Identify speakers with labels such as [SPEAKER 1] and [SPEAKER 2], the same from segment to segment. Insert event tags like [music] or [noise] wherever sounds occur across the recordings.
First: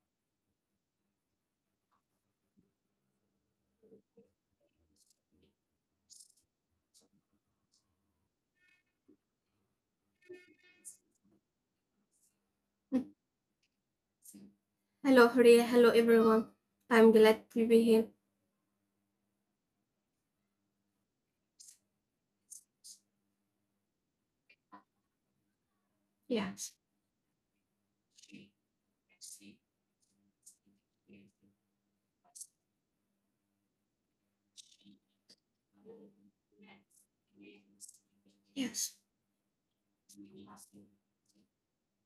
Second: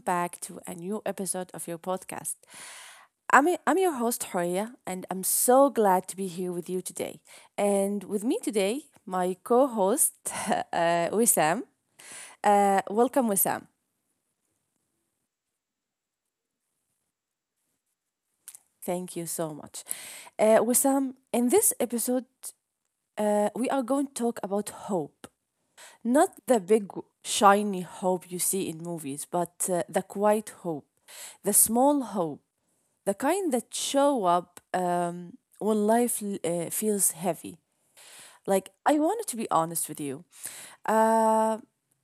[SPEAKER 1] back to a new episode of your podcast. I'm your host, Horia, and I'm so glad to be here with you today. And with me today, my co host, [laughs] uh, Wissam. Welcome, Wissam.
[SPEAKER 2] Hello, Hurry. Hello, everyone. I'm glad to be here.
[SPEAKER 1] Thank you so much. Wissam, in this episode, we are going to talk about hope. Not the
[SPEAKER 2] Yes,
[SPEAKER 1] big, shiny hope you see in movies, but the quiet hope, the small hope the kind that show up when life feels heavy. Like,
[SPEAKER 2] yes,
[SPEAKER 1] I wanted to be honest with you. Uh,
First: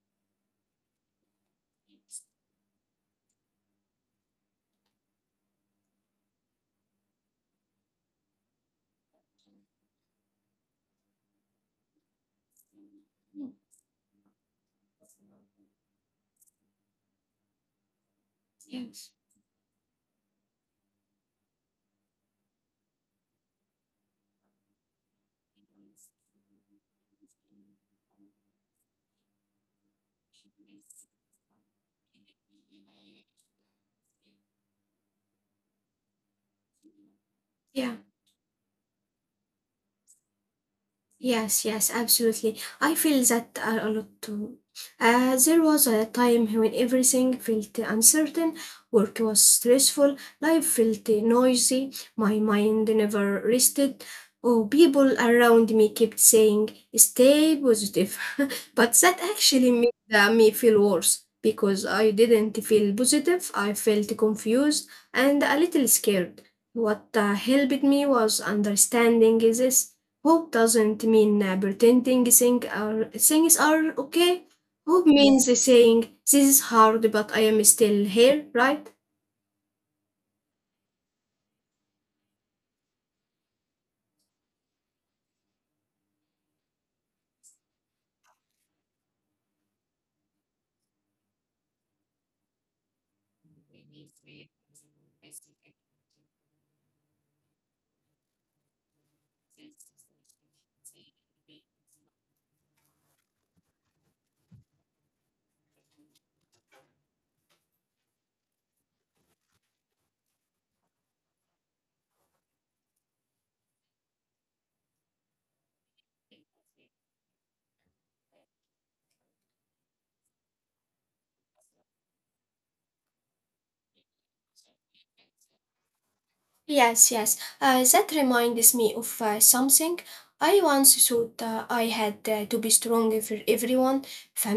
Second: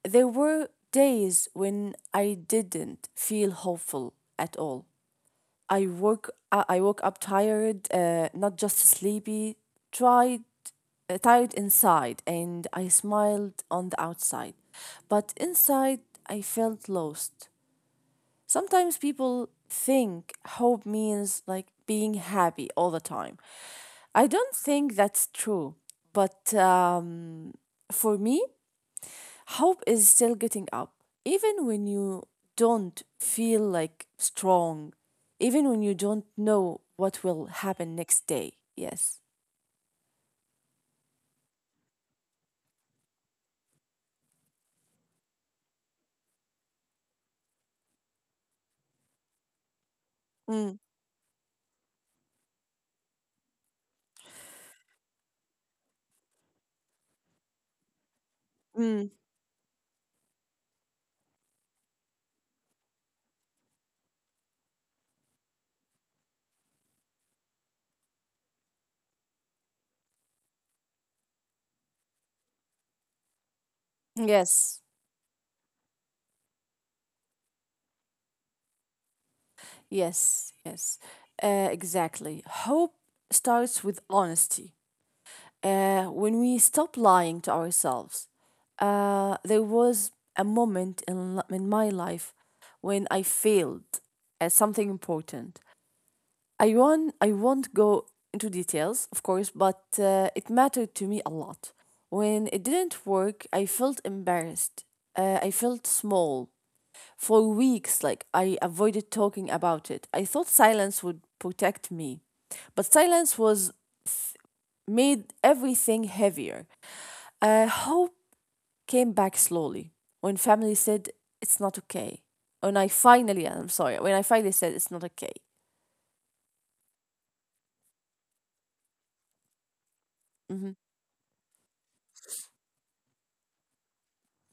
[SPEAKER 1] there were days when I didn't feel hopeful at all. I woke up tired, not just sleepy, tried, tired inside, and I smiled on the outside. But inside, I felt lost. Sometimes
[SPEAKER 2] yes,
[SPEAKER 1] people think hope means like being happy all the time. I don't think that's true, but for me, hope is still getting up. Even when you don't feel like strong, even when you don't know what will happen
[SPEAKER 2] yeah.
[SPEAKER 1] next day. Yes.
[SPEAKER 2] Yes, yes, absolutely. I feel that a lot too. There was a time when everything felt uncertain, work was stressful, life
[SPEAKER 1] Mm,
[SPEAKER 2] felt noisy, my mind never rested. Oh, people around me kept saying, stay positive. [laughs] But
[SPEAKER 1] mm,
[SPEAKER 2] that actually made me feel worse because I didn't feel positive. I felt confused and a little scared. What helped me was understanding this. Hope doesn't mean pretending things are okay.
[SPEAKER 1] yes.
[SPEAKER 2] Hope means saying, this is hard, but I am still here, right?
[SPEAKER 1] Yes. Yes. Exactly. Hope starts with honesty when we stop lying to ourselves. There was a moment in my life when I failed at something important. I won't go into details, of course, but it mattered to me a lot. When it didn't work, I felt embarrassed. I felt small. For weeks, like I avoided talking about it. I thought silence would protect me, but silence was made everything heavier. Hope came back slowly when family said it's not okay. When I finally, I'm sorry, when I finally said it's not okay.
[SPEAKER 2] Yes, yes. That reminds me of something. I
[SPEAKER 1] Hmm.
[SPEAKER 2] once thought I had to be strong for everyone:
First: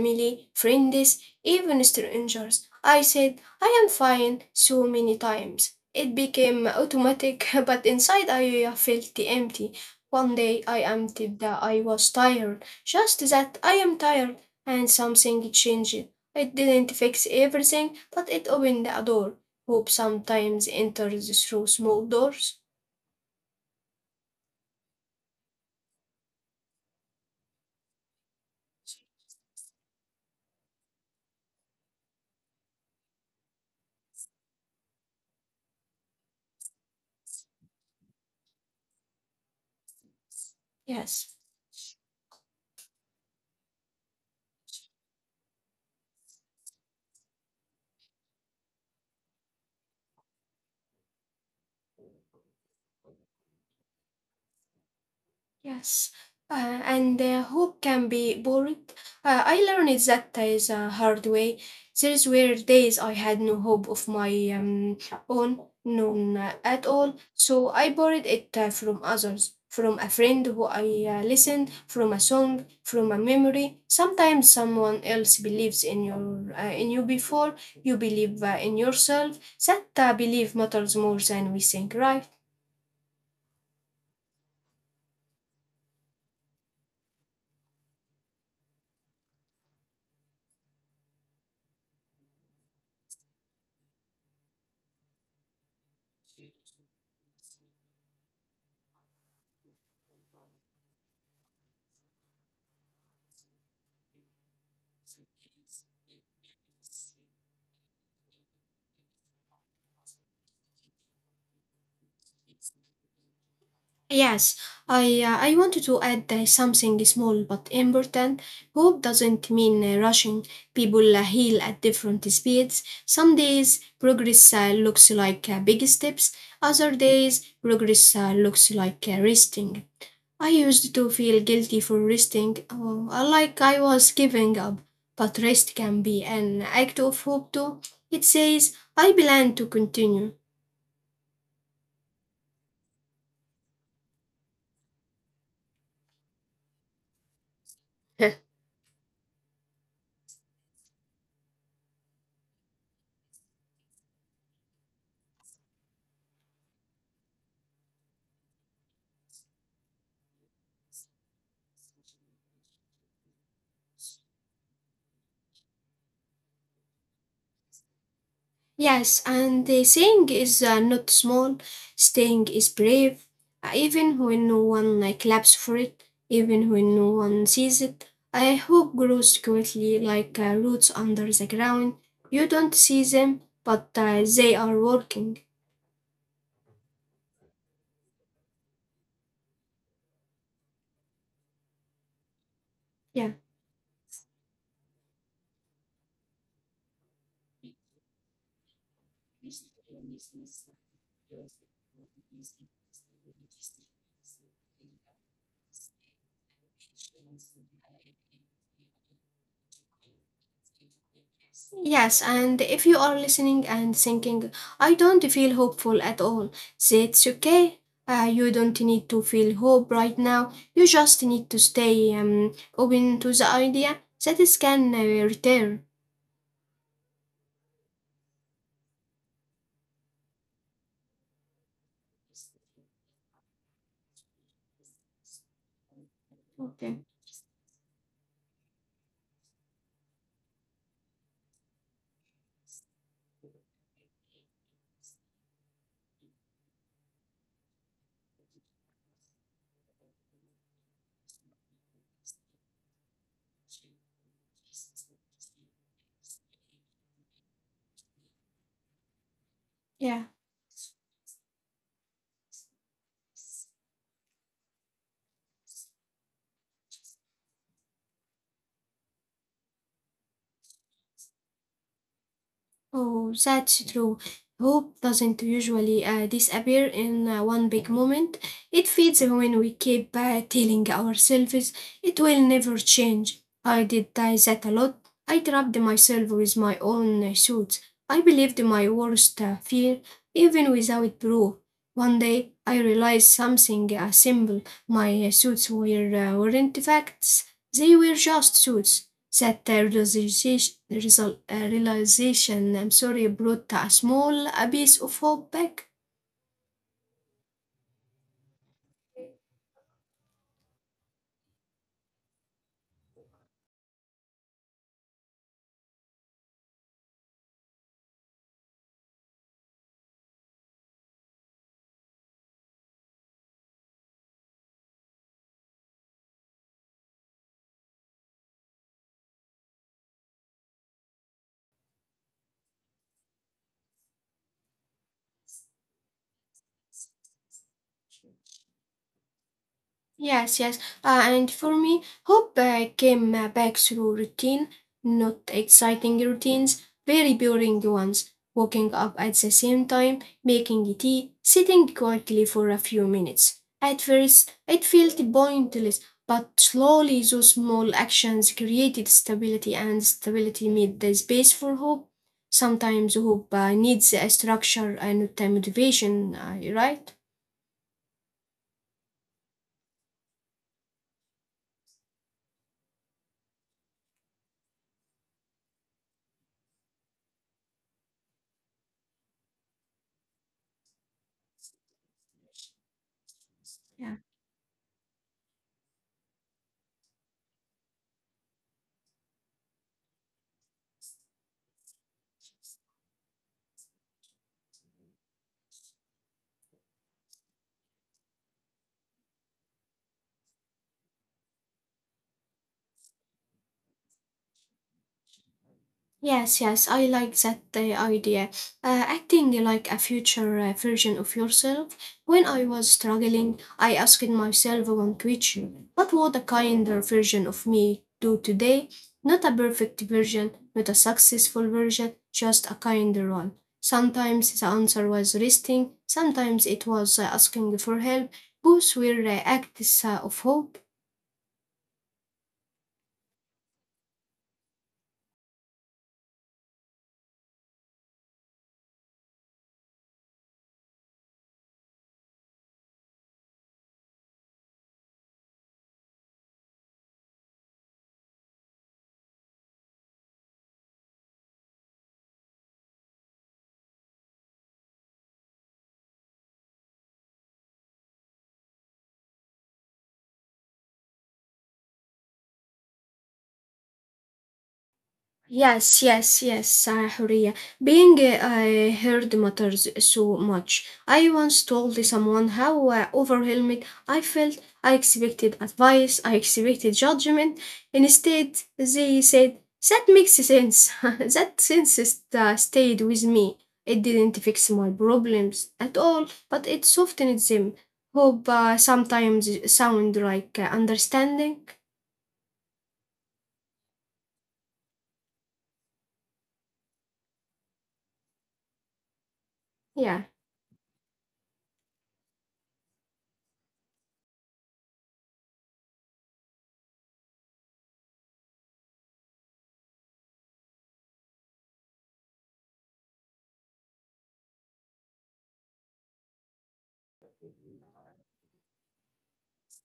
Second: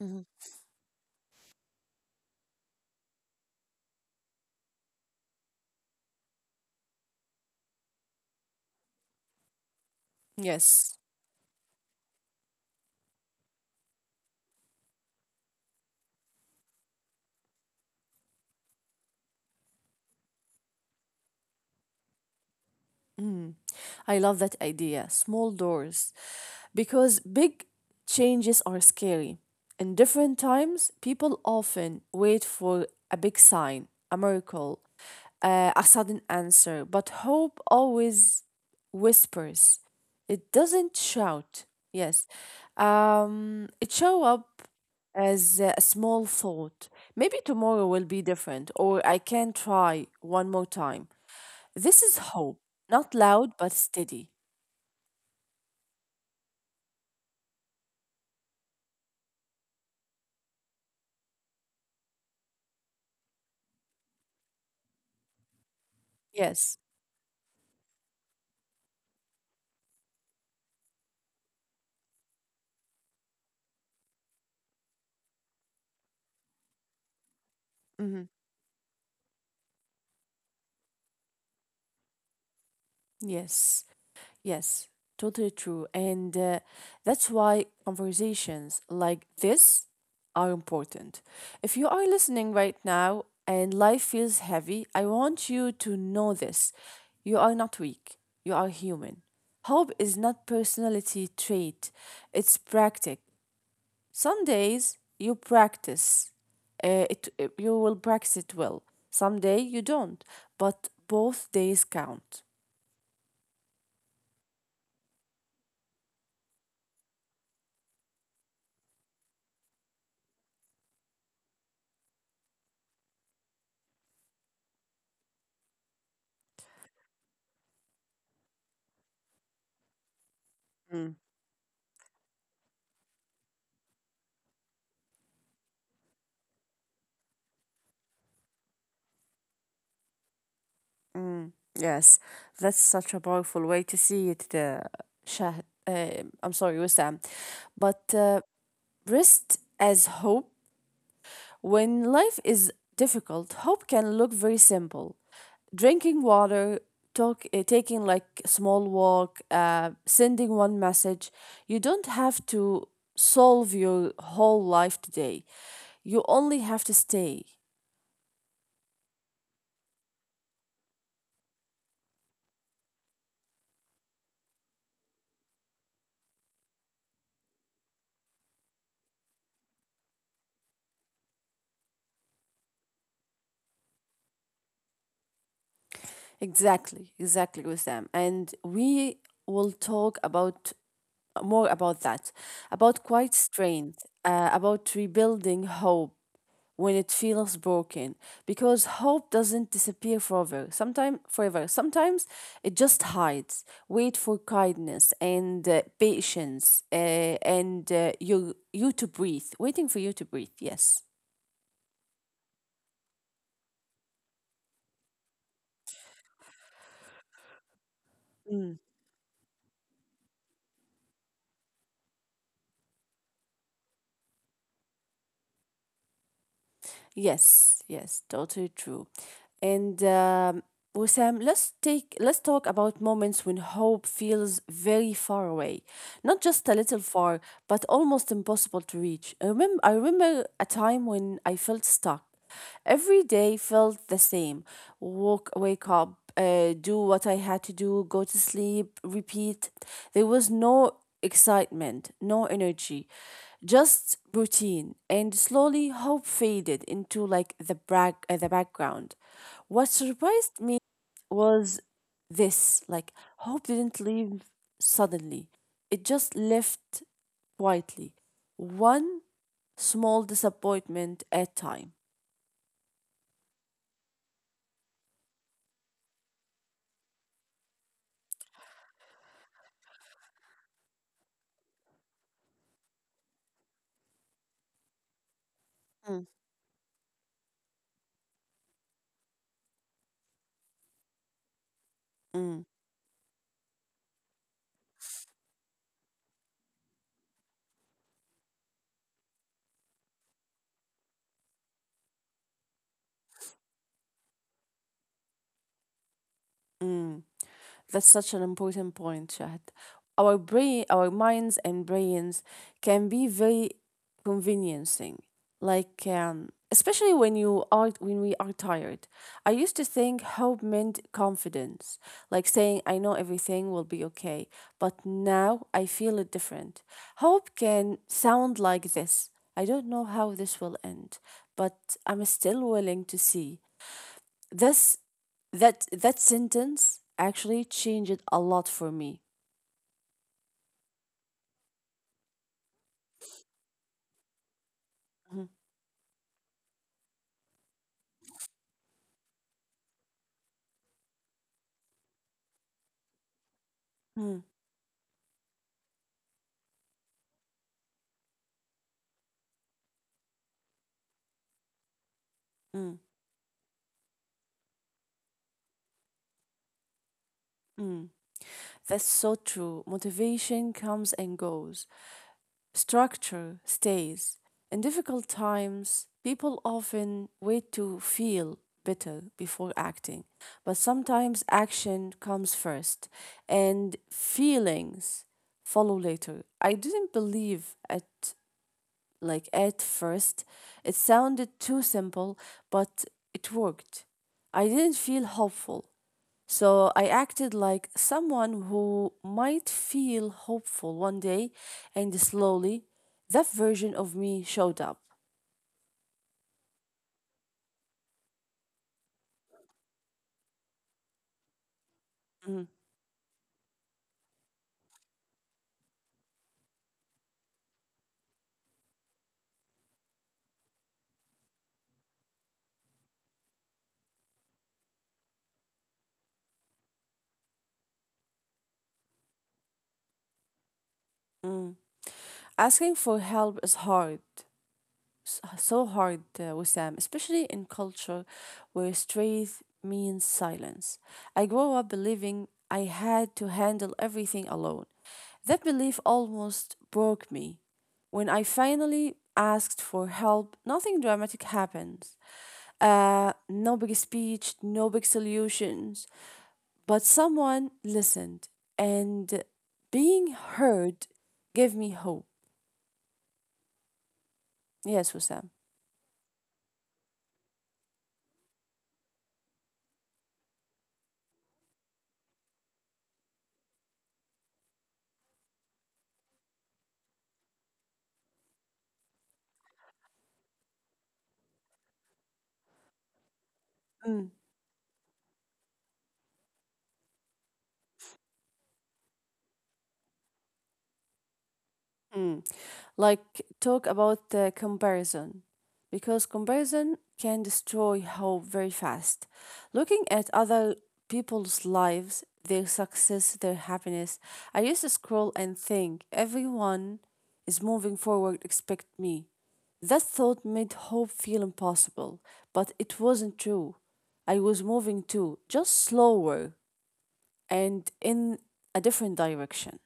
[SPEAKER 1] Hmm.
[SPEAKER 2] friends, even strangers. I said, I am fine so many times. It became automatic, [laughs] but inside I felt empty. One day I
[SPEAKER 1] Yes.
[SPEAKER 2] admitted that I was tired, just that I am tired, and something changed. It didn't fix everything, but it opened a door. Hope sometimes enters through small doors.
[SPEAKER 1] I love that idea. Small doors. Because big changes are scary. In different times, people often wait for a big sign, a miracle, a sudden answer, but hope always whispers. It doesn't
[SPEAKER 2] Yes.
[SPEAKER 1] shout. Yes. It show up as a small thought. Maybe tomorrow will be different, or I can try one more time. This is hope, not loud but steady.
[SPEAKER 2] Yes, and hope can be boring. I learned that is a hard way. There were days I had no hope of my own, none
[SPEAKER 1] Yes.
[SPEAKER 2] at all. So I borrowed it from others, from a friend who I listened, from a song, from a memory. Sometimes someone else believes in your in you before you
[SPEAKER 1] Hmm.
[SPEAKER 2] believe in yourself. That belief matters more than we think, right?
[SPEAKER 1] Yes. Yes. Totally true. And that's why conversations like this are important. If you are listening right now and life feels heavy, I want you to know this. You are not weak, you are human. Hope is not personality trait, it's practice. Some days you practice, you will practice it well. Some day you don't, but both days count.
[SPEAKER 2] Yes, I wanted to add something small but important. Hope doesn't mean rushing. People heal at different speeds. Some days progress looks like big steps. Other days progress looks like resting. I used to
[SPEAKER 1] Mm,
[SPEAKER 2] feel guilty for resting, like I was giving up. But rest can be an act of hope too. It says I plan to continue.
[SPEAKER 1] mm, yes, that's such a powerful way to see it. Shah, uh, I'm sorry, Wissam. But
[SPEAKER 2] [laughs]
[SPEAKER 1] rest as hope When life is difficult, hope can look very simple. Drinking water, talk, taking like a small walk, sending one message. You don't have to solve your whole life today. You only have to stay.
[SPEAKER 2] Yes, and the saying is not small, staying is brave, even when no one like claps for it, even when no one sees it. I hope grows quickly like roots under the ground. You don't see them, but they are working.
[SPEAKER 1] Exactly, exactly, Wissam. And we will talk about more about that, about quiet
[SPEAKER 2] Yeah.
[SPEAKER 1] strength, about rebuilding hope, when it feels broken because hope doesn't disappear forever sometimes it just hides wait for kindness and patience and you you to breathe waiting for you to breathe yes
[SPEAKER 2] Yes, and if you are listening and thinking, I don't feel hopeful at all, say it's okay. You don't need to feel hope right now. You just need to stay open to the idea that it can return.
[SPEAKER 1] Yes, yes, totally true. And Wissam, let's talk about moments when hope feels very far away, not just a little
[SPEAKER 2] Okay.
[SPEAKER 1] far, but almost impossible to reach. I remember a time when I felt stuck. Every day felt the same. Walk, wake up, do what I had to do, go to sleep, repeat. There was no excitement, no energy, just routine. And slowly, hope faded into like the background. What
[SPEAKER 2] Yeah.
[SPEAKER 1] surprised me was this: like hope didn't leave suddenly. It just left quietly, one small disappointment at time.
[SPEAKER 2] Oh, that's true. Hope doesn't usually disappear in one big moment. It fades when we keep telling ourselves it will never change. I did that a lot. I trapped myself with my own thoughts. I believed my worst fear, even without proof. One day,
[SPEAKER 1] Mm,
[SPEAKER 2] I realized something uh, simple. My thoughts weren't facts, they were just thoughts that realization, I'm sorry, brought a small abyss of hope back.
[SPEAKER 1] mm. That's such an important point, Shahad. Our brain, our minds and brains can be very conveniencing. Like especially when you are when we are tired. I used to think hope meant confidence, like saying I know everything will be okay. But now I feel it different. Hope can sound like this. I don't know how this will end, but I'm still willing to see. This that sentence actually changed a lot for me.
[SPEAKER 2] Yes, yes. And for me, hope came back through routine,
[SPEAKER 1] Mhm,
[SPEAKER 2] not exciting routines, very boring ones. Waking up at the same time, making tea, sitting quietly for a few minutes. At
[SPEAKER 1] mm,
[SPEAKER 2] first, it felt pointless, but slowly those small actions created stability, and stability made the space for hope.
[SPEAKER 1] mm,
[SPEAKER 2] Sometimes hope needs a structure and not a motivation, right?
[SPEAKER 1] mm. That's so true. Motivation comes and goes. Structure stays. In difficult times, people often wait to feel better before acting. But sometimes action comes first and
[SPEAKER 2] Yeah.
[SPEAKER 1] feelings follow later. I didn't believe at like at first. It sounded too simple, but it worked. I didn't feel hopeful, so I acted like someone who might feel hopeful one day, and slowly, that version of me showed up.
[SPEAKER 2] Yes, yes, I like that idea. Acting like a future version of yourself. When
[SPEAKER 1] Mm,
[SPEAKER 2] I was struggling, I asked myself one question: what would a kinder version of me do today? Not a perfect version, not a successful version, just a kinder one. Sometimes the answer was resting, sometimes it was asking for help. Both were acts of hope.
[SPEAKER 1] mm. Asking for help is hard. So hard, Wissam, especially in culture where strength means silence. I grew up believing I had to handle everything alone. That belief almost broke me. When I finally asked for help, nothing dramatic happened. No big speech, no big solutions, but someone listened, and being heard gave me hope. Yes, Wissam.
[SPEAKER 2] Yes, yes, yes, Huria. Being heard matters so much. I once told someone how overwhelmed I felt. I expected advice, I expected judgment. Instead, they said, that makes sense. [laughs] That sense stayed with me. It didn't fix my problems at all, but it softened them. Hope sometimes sound like understanding.
[SPEAKER 1] Mm. Like, talk about comparison, because comparison can destroy hope very fast. Looking
[SPEAKER 2] Yeah.
[SPEAKER 1] at other people's lives, their success, their happiness, I used to scroll and think, everyone is moving forward except me. That thought made hope feel impossible, but it wasn't true. I was moving too, just slower and in a different direction.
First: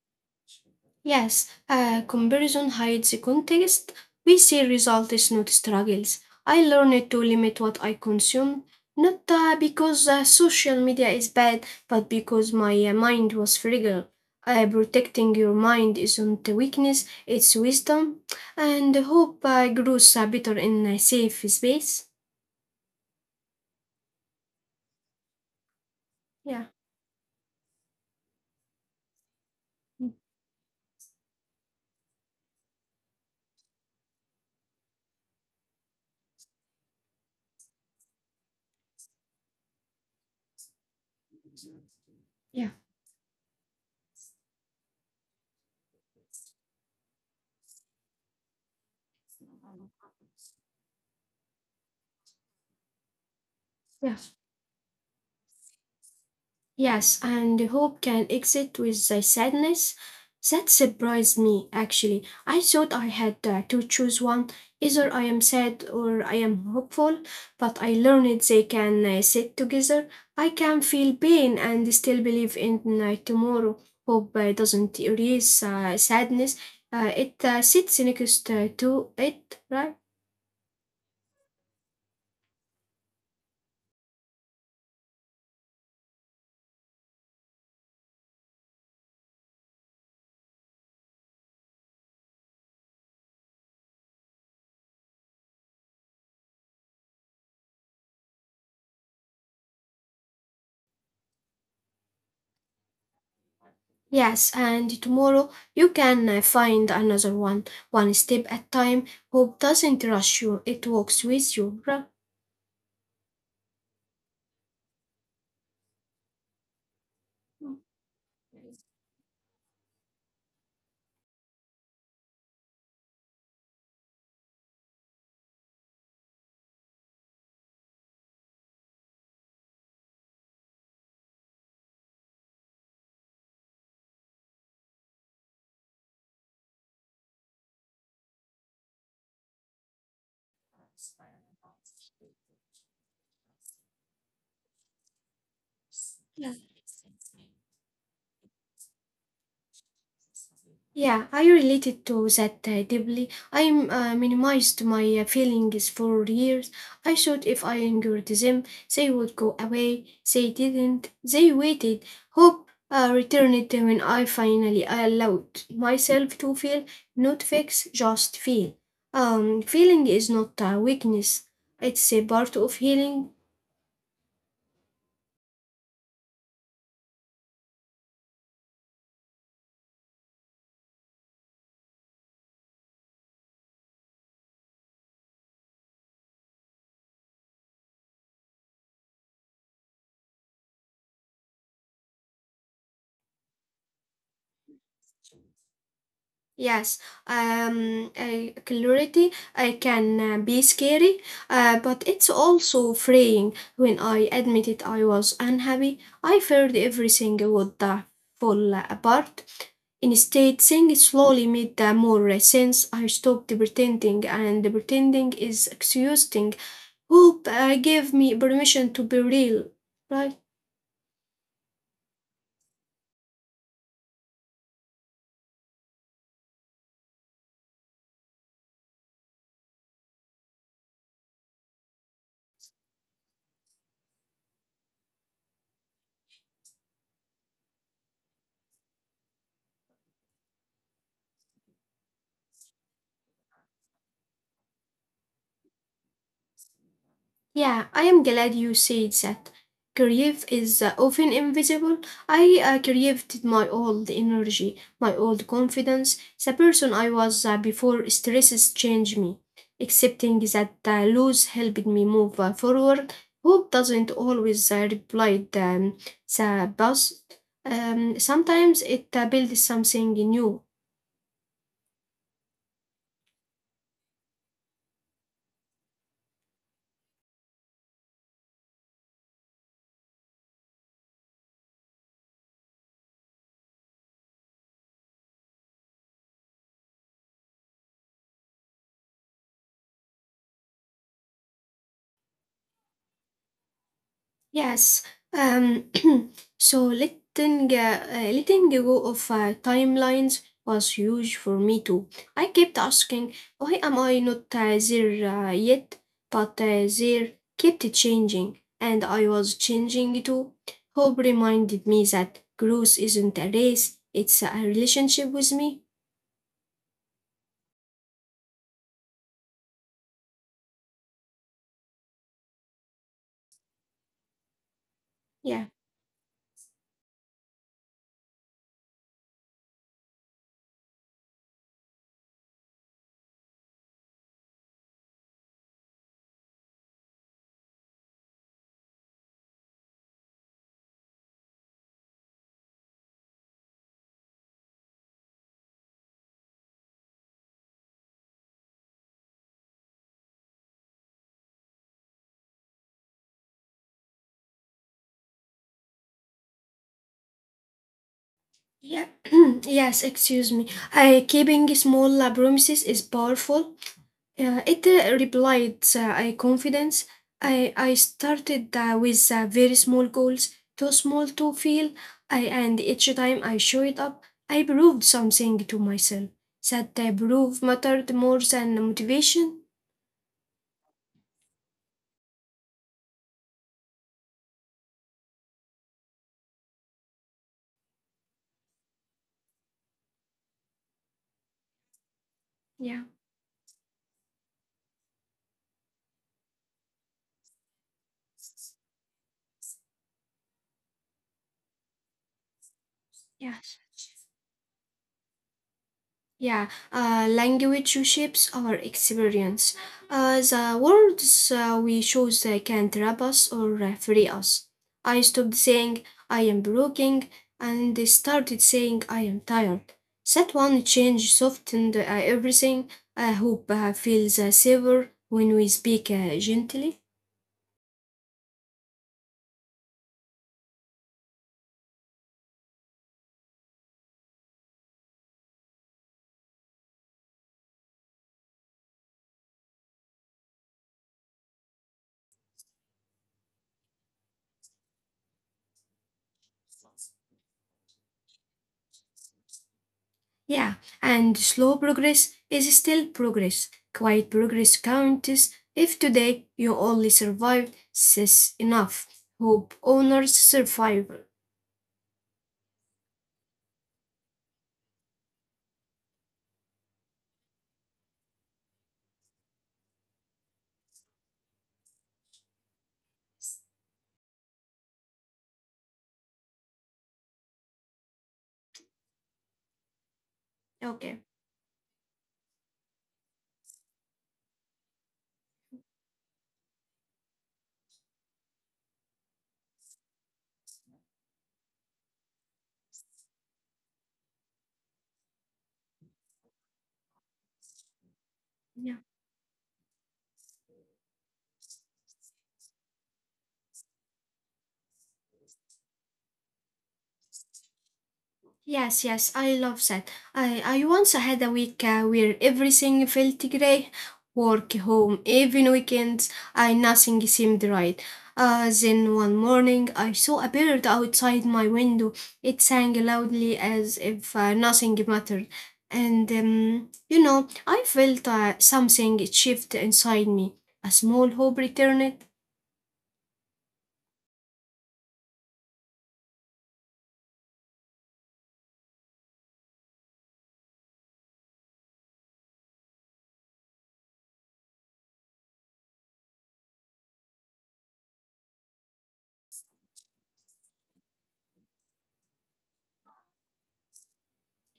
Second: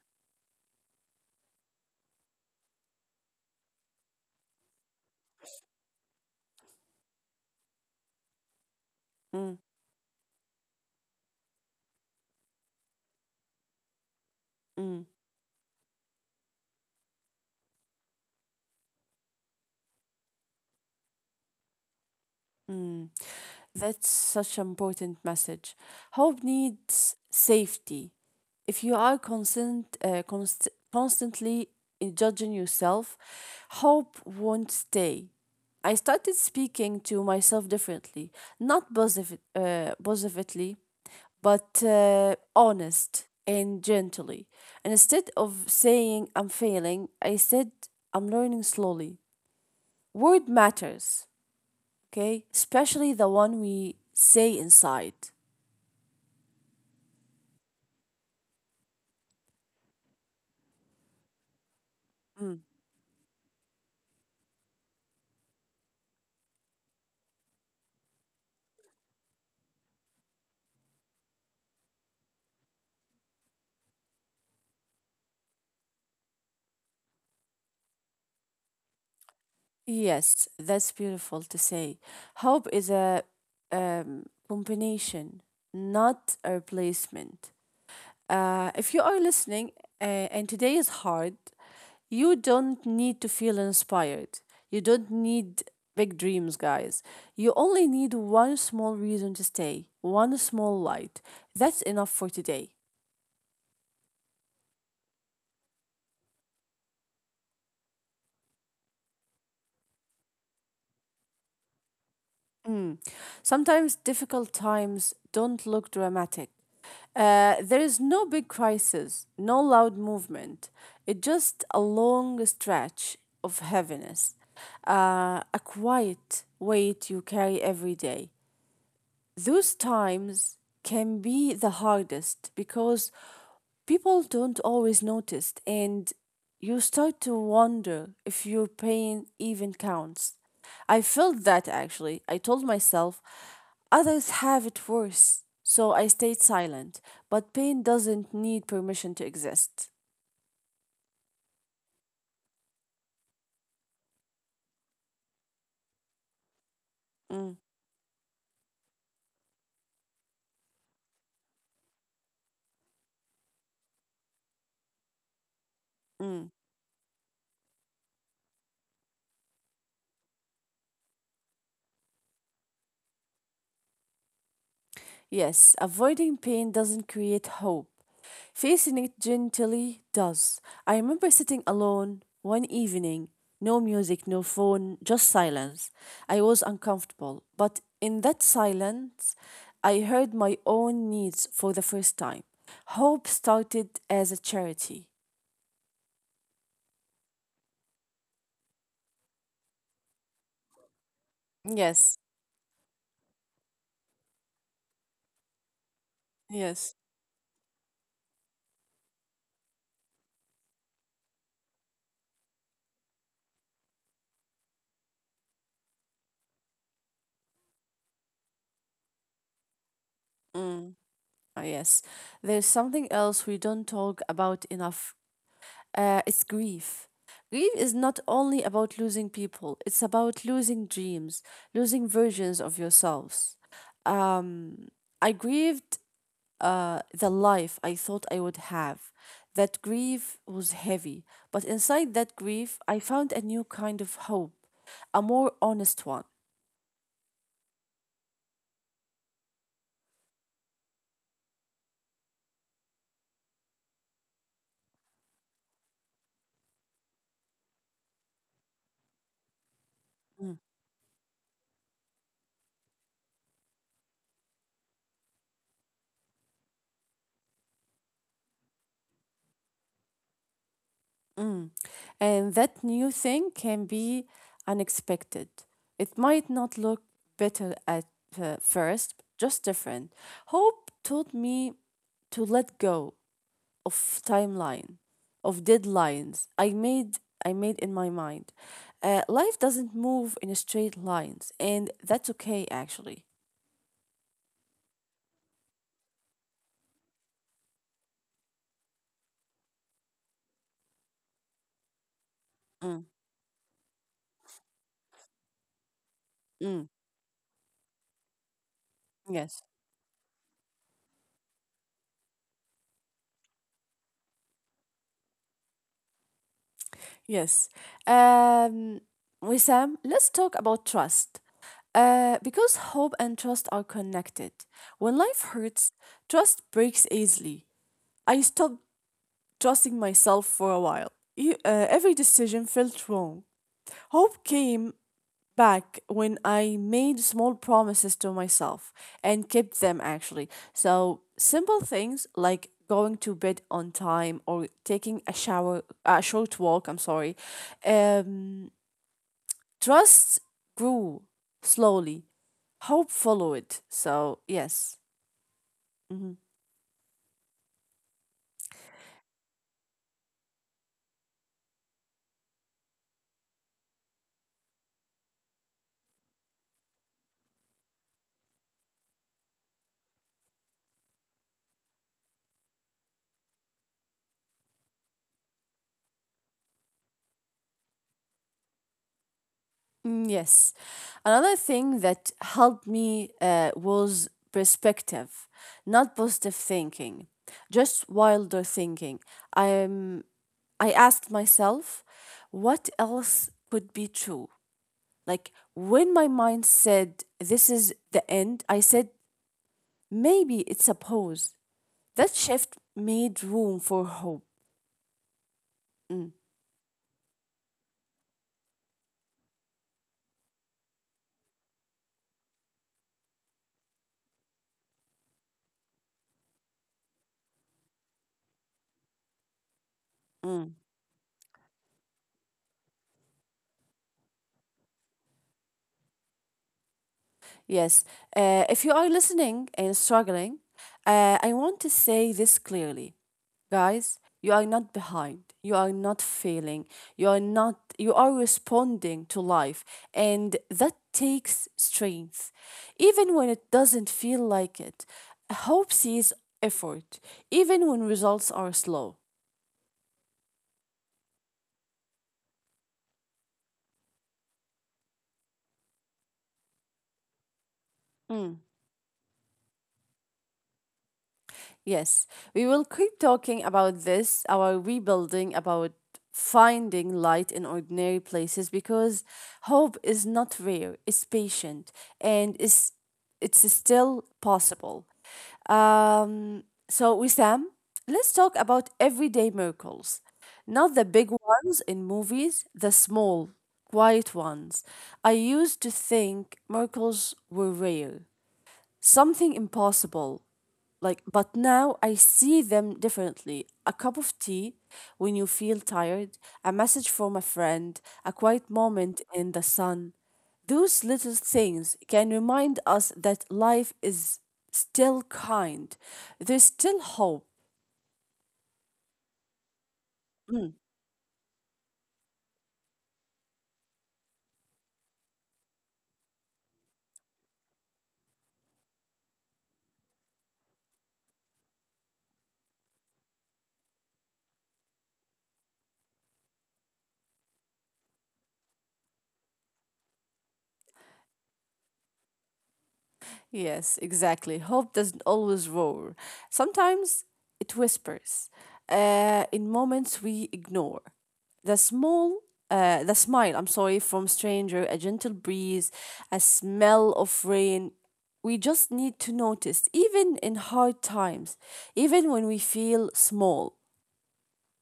[SPEAKER 2] Yes, comparison hides the context. We see results, not struggles. I learned to limit what I consume, not
[SPEAKER 1] Mm,
[SPEAKER 2] because social media is bad, but because my mind was fragile.
[SPEAKER 1] mm.
[SPEAKER 2] Protecting your mind isn't a weakness, it's wisdom. And hope grows better in a safe space.
[SPEAKER 1] Mm, that's such an important message. Hope
[SPEAKER 2] Yeah,
[SPEAKER 1] needs safety. If you are
[SPEAKER 2] Mm,
[SPEAKER 1] constantly in judging yourself, hope won't stay. I started speaking to myself differently, not positive, positively, but
[SPEAKER 2] yeah,
[SPEAKER 1] honest and gently. And instead of saying I'm failing, I said I'm learning slowly. Word matters okay? Especially the one we
[SPEAKER 2] yeah.
[SPEAKER 1] say inside.
[SPEAKER 2] Yes, and hope can exit with the sadness. That surprised me, actually. I thought I had to choose one. Either I am sad or I am hopeful, but I learned they can sit together. I can feel pain and still believe in tomorrow. Hope doesn't erase sadness, it sits next to it, right?
[SPEAKER 1] Yes, that's beautiful to say. Hope is a combination, not a replacement. If you are listening uh, and today is hard, you don't need to feel inspired. You don't need big dreams, guys. You only need one small reason to stay, one small light. That's enough for today.
[SPEAKER 2] Yes, and tomorrow you can find another one, one step at time. Hope doesn't rush you, it walks with you.
[SPEAKER 1] Mm. Sometimes difficult times don't look dramatic. There is no big crisis, no loud movement. It's just a long stretch of heaviness, a quiet weight you carry every day. Those times can be the hardest because people don't always notice and you start to wonder if your pain even counts. I felt that actually. I told myself others have it worse, so I stayed silent. But pain doesn't need permission to exist.
[SPEAKER 2] Yeah, I related to that deeply. I minimized my feelings for years. I thought
[SPEAKER 1] Mm,
[SPEAKER 2] if I angered them, they would go away. They didn't. They waited. Hope returned when I finally allowed myself
[SPEAKER 1] mm.
[SPEAKER 2] to feel, not fix, just feel. Feeling is not a weakness. It's a part of healing.
[SPEAKER 1] Yes, avoiding pain doesn't create hope. Facing it gently does. I remember sitting alone one evening, no music, no phone, just silence. I was uncomfortable, but in that silence, I heard my own needs for the first time. Hope started as a charity.
[SPEAKER 2] Yes, clarity can be scary, but
[SPEAKER 1] Yes,
[SPEAKER 2] it's also freeing. When I admitted I was unhappy, I feared
[SPEAKER 1] yes.
[SPEAKER 2] everything would fall apart. Instead, things slowly made more sense. I stopped pretending, and pretending is exhausting. Hope gave me permission to be real, right?
[SPEAKER 1] Mm, ah, yes. There's something else we don't talk about enough. It's grief. Grief is not only about losing people, it's about losing dreams, losing versions of yourselves. Um, I grieved the life I thought I would have. That grief was heavy, but inside that grief, I found a new kind of hope, a more honest one.
[SPEAKER 2] Yeah, I am glad you said that. Grief is often invisible. I grieved my old energy, my old confidence, the person I was before stresses changed me. Accepting that loss helped me move forward. Hope doesn't always reply the past. Sometimes it builds something new.
[SPEAKER 1] Mm. And that new thing can be unexpected. It might not look better at first, just different. Hope taught me to let go of timeline, of deadlines I made in my mind. Life doesn't move in straight lines, and that's okay actually.
[SPEAKER 2] Yes. Um, [clears throat] so letting go of timelines was huge for me too. I kept
[SPEAKER 1] Mm.
[SPEAKER 2] asking, why am I not there yet? But
[SPEAKER 1] Mm.
[SPEAKER 2] there kept changing, and I
[SPEAKER 1] Yes.
[SPEAKER 2] was changing too. Hope reminded me that growth isn't a race; it's a relationship with me.
[SPEAKER 1] Yes. Um, Wissam, let's talk about trust. Because hope and trust are connected. When life
[SPEAKER 2] Yeah.
[SPEAKER 1] hurts, trust breaks easily. I stopped trusting myself for a while. Every decision felt wrong. Hope came back when I made small promises to myself and kept them actually. So, simple things like going to bed on time or taking a shower, a short walk, I'm sorry. Um, Trust grew slowly, hope followed. So, yes.
[SPEAKER 2] Yeah. [clears throat] Yes. Excuse me. Keeping small promises is powerful. It replied I confidence. I started with very small goals, too small to fail, and each time I showed up, I proved something to myself. That proof mattered more than motivation.
[SPEAKER 1] Mm, yes. Another thing that helped me was perspective, not positive thinking, just wilder thinking. I'm I asked myself, what
[SPEAKER 2] Yeah,
[SPEAKER 1] else could be true? Like when my mind said, this is the end, I said, maybe it's a pause. That shift made
[SPEAKER 2] yeah.
[SPEAKER 1] room for hope. Mm,
[SPEAKER 2] Yeah, language shapes our experience. The words we choose can trap us or free us. I stopped saying I am broken and started saying I am tired. That
[SPEAKER 1] mm.
[SPEAKER 2] one change softened uh, everything. I hope I feel the savor when we speak gently.
[SPEAKER 1] Yes. If you are listening and struggling, I want to say this clearly. Guys, you are not behind. You are not failing. You are not, you are responding to life. And that takes strength. Even when it doesn't feel like it, hope sees effort, even when results are slow.
[SPEAKER 2] Yeah, and slow progress is still progress. Quiet progress counts. If today you only survived, says
[SPEAKER 1] Mm.
[SPEAKER 2] enough. Hope honors survival.
[SPEAKER 1] Yes, we will keep talking about this, our rebuilding, about finding light in ordinary places because hope is not rare, it's patient and it's still possible. So, Wissam, let's talk about everyday miracles. Not the
[SPEAKER 2] Okay.
[SPEAKER 1] big ones in movies, the small, quiet ones. I used to think miracles were rare, something impossible like but now I see them differently: a cup of tea when you feel tired, a message from a friend, a quiet
[SPEAKER 2] Yeah.
[SPEAKER 1] moment in the sun. Those little things can remind us that life is still kind, there's still hope.
[SPEAKER 2] Yes, yes, I love that.
[SPEAKER 1] Mm.
[SPEAKER 2] I once had a week where everything felt grey: work, home, even weekends, I nothing seemed right. Then one morning I saw a bird outside my window. It sang loudly as if nothing mattered. And, you know, I felt something shift inside me. A small hope returned.
[SPEAKER 1] Yes, exactly. Hope doesn't always roar. Sometimes it whispers in moments we ignore. The small, the smile, I'm sorry, from stranger, a gentle breeze, a smell of rain. We just need to notice, even in hard times, even when we feel small.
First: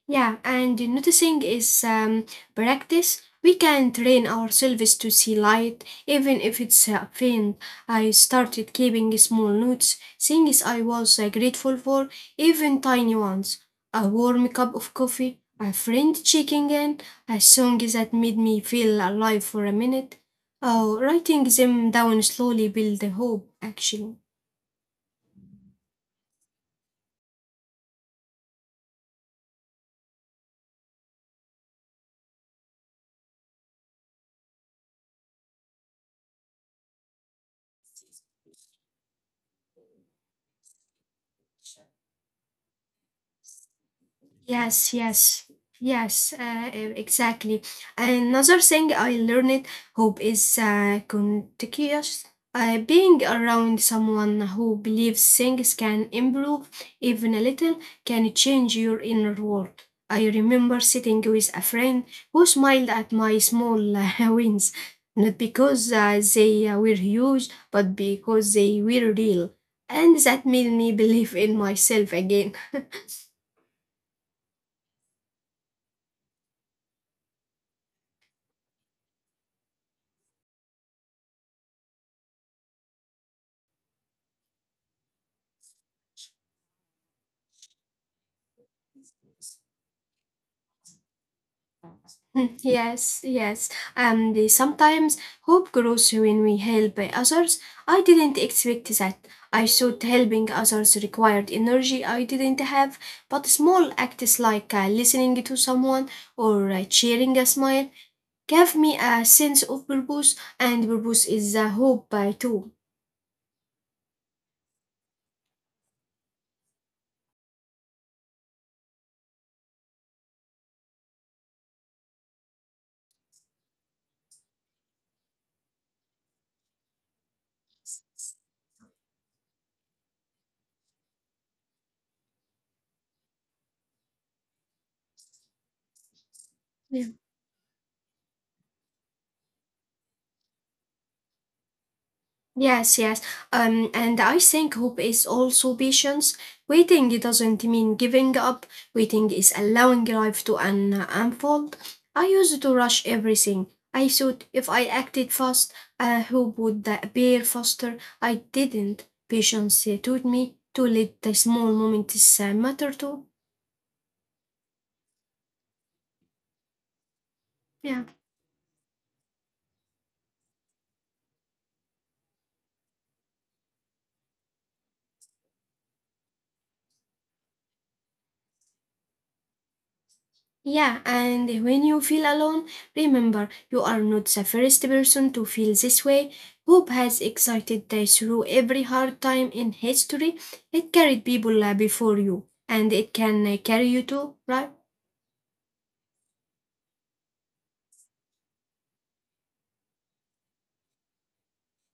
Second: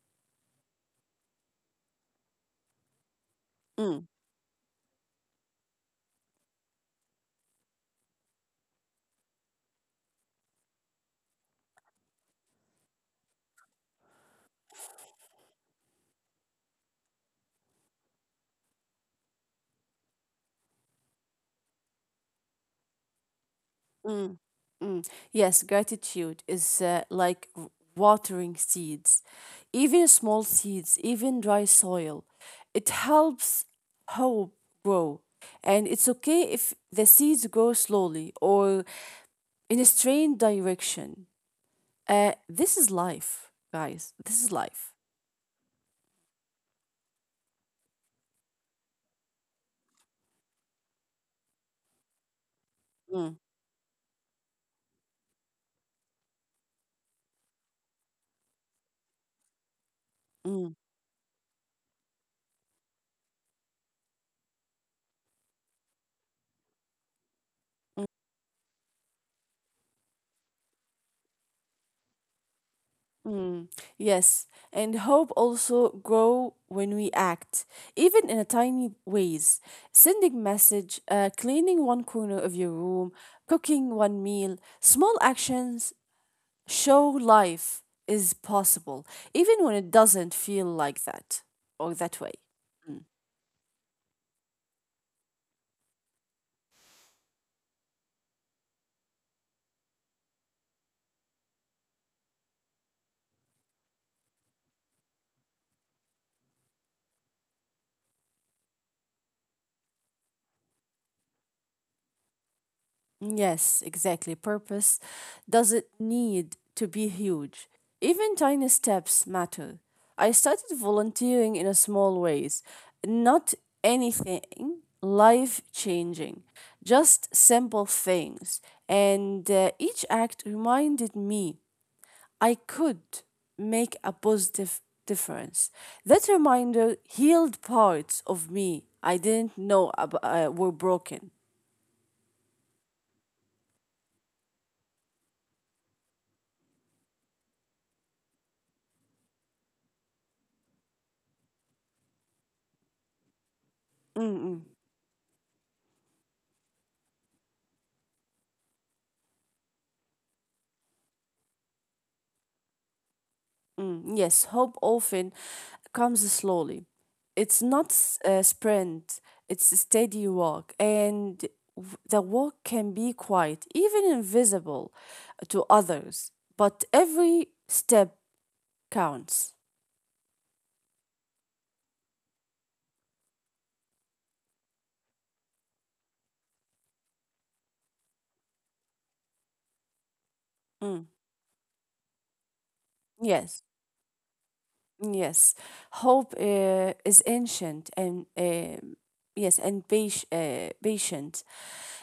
[SPEAKER 2] Yeah, and noticing is practice. We can
[SPEAKER 1] Mm.
[SPEAKER 2] train ourselves to see light, even if it's faint. I started keeping small notes, things I was grateful for, even tiny ones. A warm cup of coffee, a friend checking in, a song that made me feel alive for a minute. Oh, writing them down slowly build hope, actually.
[SPEAKER 1] Mm, mm. Yes, gratitude is like watering seeds, even small seeds, even dry soil. It helps hope grow. And it's okay if the seeds grow slowly or in a strange direction. This is life, guys. This is life.
[SPEAKER 2] Yes, yes, yes, exactly. Another thing I learned, hope, is contagious. Being
[SPEAKER 1] Mm,
[SPEAKER 2] around someone who believes things can improve even a little can change your inner world. I
[SPEAKER 1] mm,
[SPEAKER 2] remember sitting with a friend who smiled at my small [laughs] wins, not because they were huge, but
[SPEAKER 1] mm.
[SPEAKER 2] because they were real. And that made me believe in myself again.
[SPEAKER 1] Mm, yes, and hope also grow when we act, even in a tiny ways. Sending message, cleaning one corner of your room, cooking one meal, small actions show life is possible, even when it doesn't feel like that or that way.
[SPEAKER 2] [laughs] Mm, yes, yes. And sometimes hope grows when we help others. I didn't expect that. I thought helping others required energy I didn't have, but small acts like listening to someone or sharing a smile gave me a sense of purpose, and purpose is a hope too.
[SPEAKER 1] Yes, exactly. Purpose doesn't need to be huge. Even tiny steps matter. I started volunteering in a small ways, not anything life changing, just simple things. And each act reminded me I could make a positive difference. That reminder healed parts of me I didn't know were broken.
[SPEAKER 2] Yes, yes. And I think hope is also patience. Waiting doesn't mean giving up. Waiting is allowing life to unfold. I used to rush everything. I thought
[SPEAKER 1] Mm-mm.
[SPEAKER 2] if I acted fast, hope would appear faster. I didn't. Patience taught me to let the small moments matter too.
[SPEAKER 1] Mm, yes, hope often comes slowly. It's not
[SPEAKER 2] Yeah.
[SPEAKER 1] a sprint, it's a steady walk. And the walk can be quiet, even invisible to others, but every step counts.
[SPEAKER 2] Yeah, and when you feel alone, remember you are not the first person to feel this way. Hope has excited through every hard time in history. It
[SPEAKER 1] Mm,
[SPEAKER 2] carried people uh, before you, and it can
[SPEAKER 1] yes.
[SPEAKER 2] uh, carry you too, right?
[SPEAKER 1] Yes, hope is ancient and yes, and patient.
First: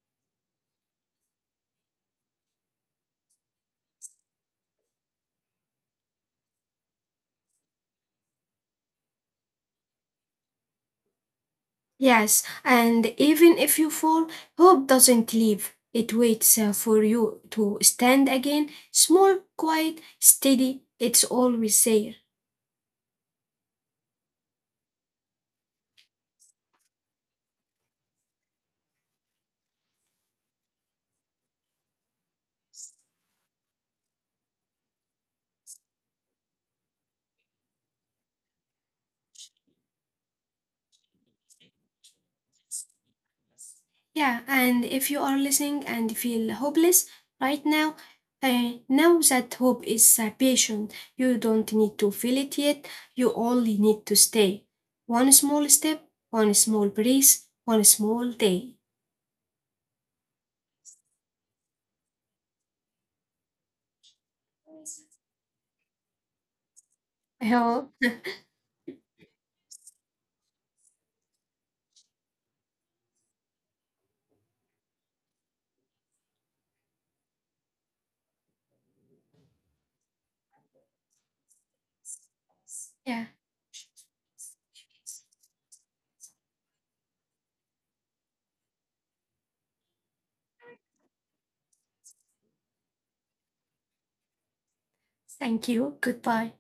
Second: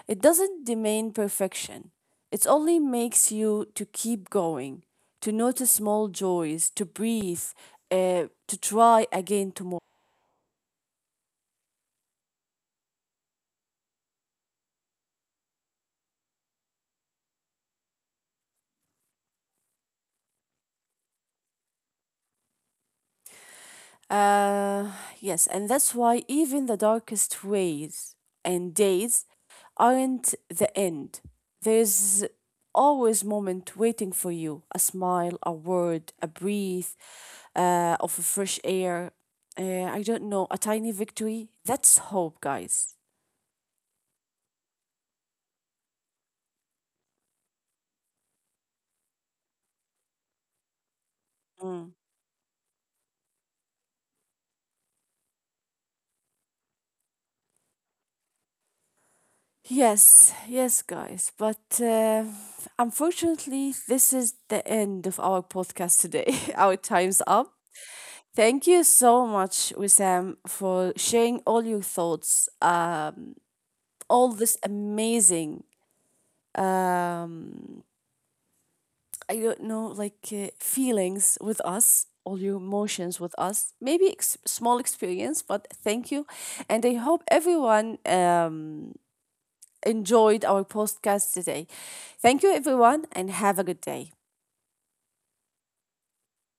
[SPEAKER 1] It doesn't demand perfection. It only makes you to keep going, to notice small joys, to breathe, to try again tomorrow.
[SPEAKER 2] Yes, and even if you fall, hope doesn't leave. It waits for you to stand again, small, quiet, steady. It's always there.
[SPEAKER 1] Uh, yes, and that's why even the darkest ways and days aren't the end. There's always moment waiting for you, a smile, a word, a breath of fresh air. I don't know, a tiny victory. That's hope, guys.
[SPEAKER 2] Yeah, and if you are listening and feel hopeless right now, know that hope is a patient. You don't
[SPEAKER 1] Mm.
[SPEAKER 2] need to feel it yet. You only need to stay. One small step, one small breeze, one small day.
[SPEAKER 1] Yes, yes, guys. But unfortunately, this is the end of our podcast today. [laughs] Our time's
[SPEAKER 2] I
[SPEAKER 1] up.
[SPEAKER 2] hope.
[SPEAKER 1] Thank you so much, Wissam, for sharing all your thoughts, all this amazing, um, I don't know, like feelings with us, all your emotions
[SPEAKER 2] Yeah,
[SPEAKER 1] with us. Maybe small experience, but thank you, and I hope everyone enjoyed our podcast today. Thank you, everyone, and have a good day.
[SPEAKER 2] thank you. Goodbye.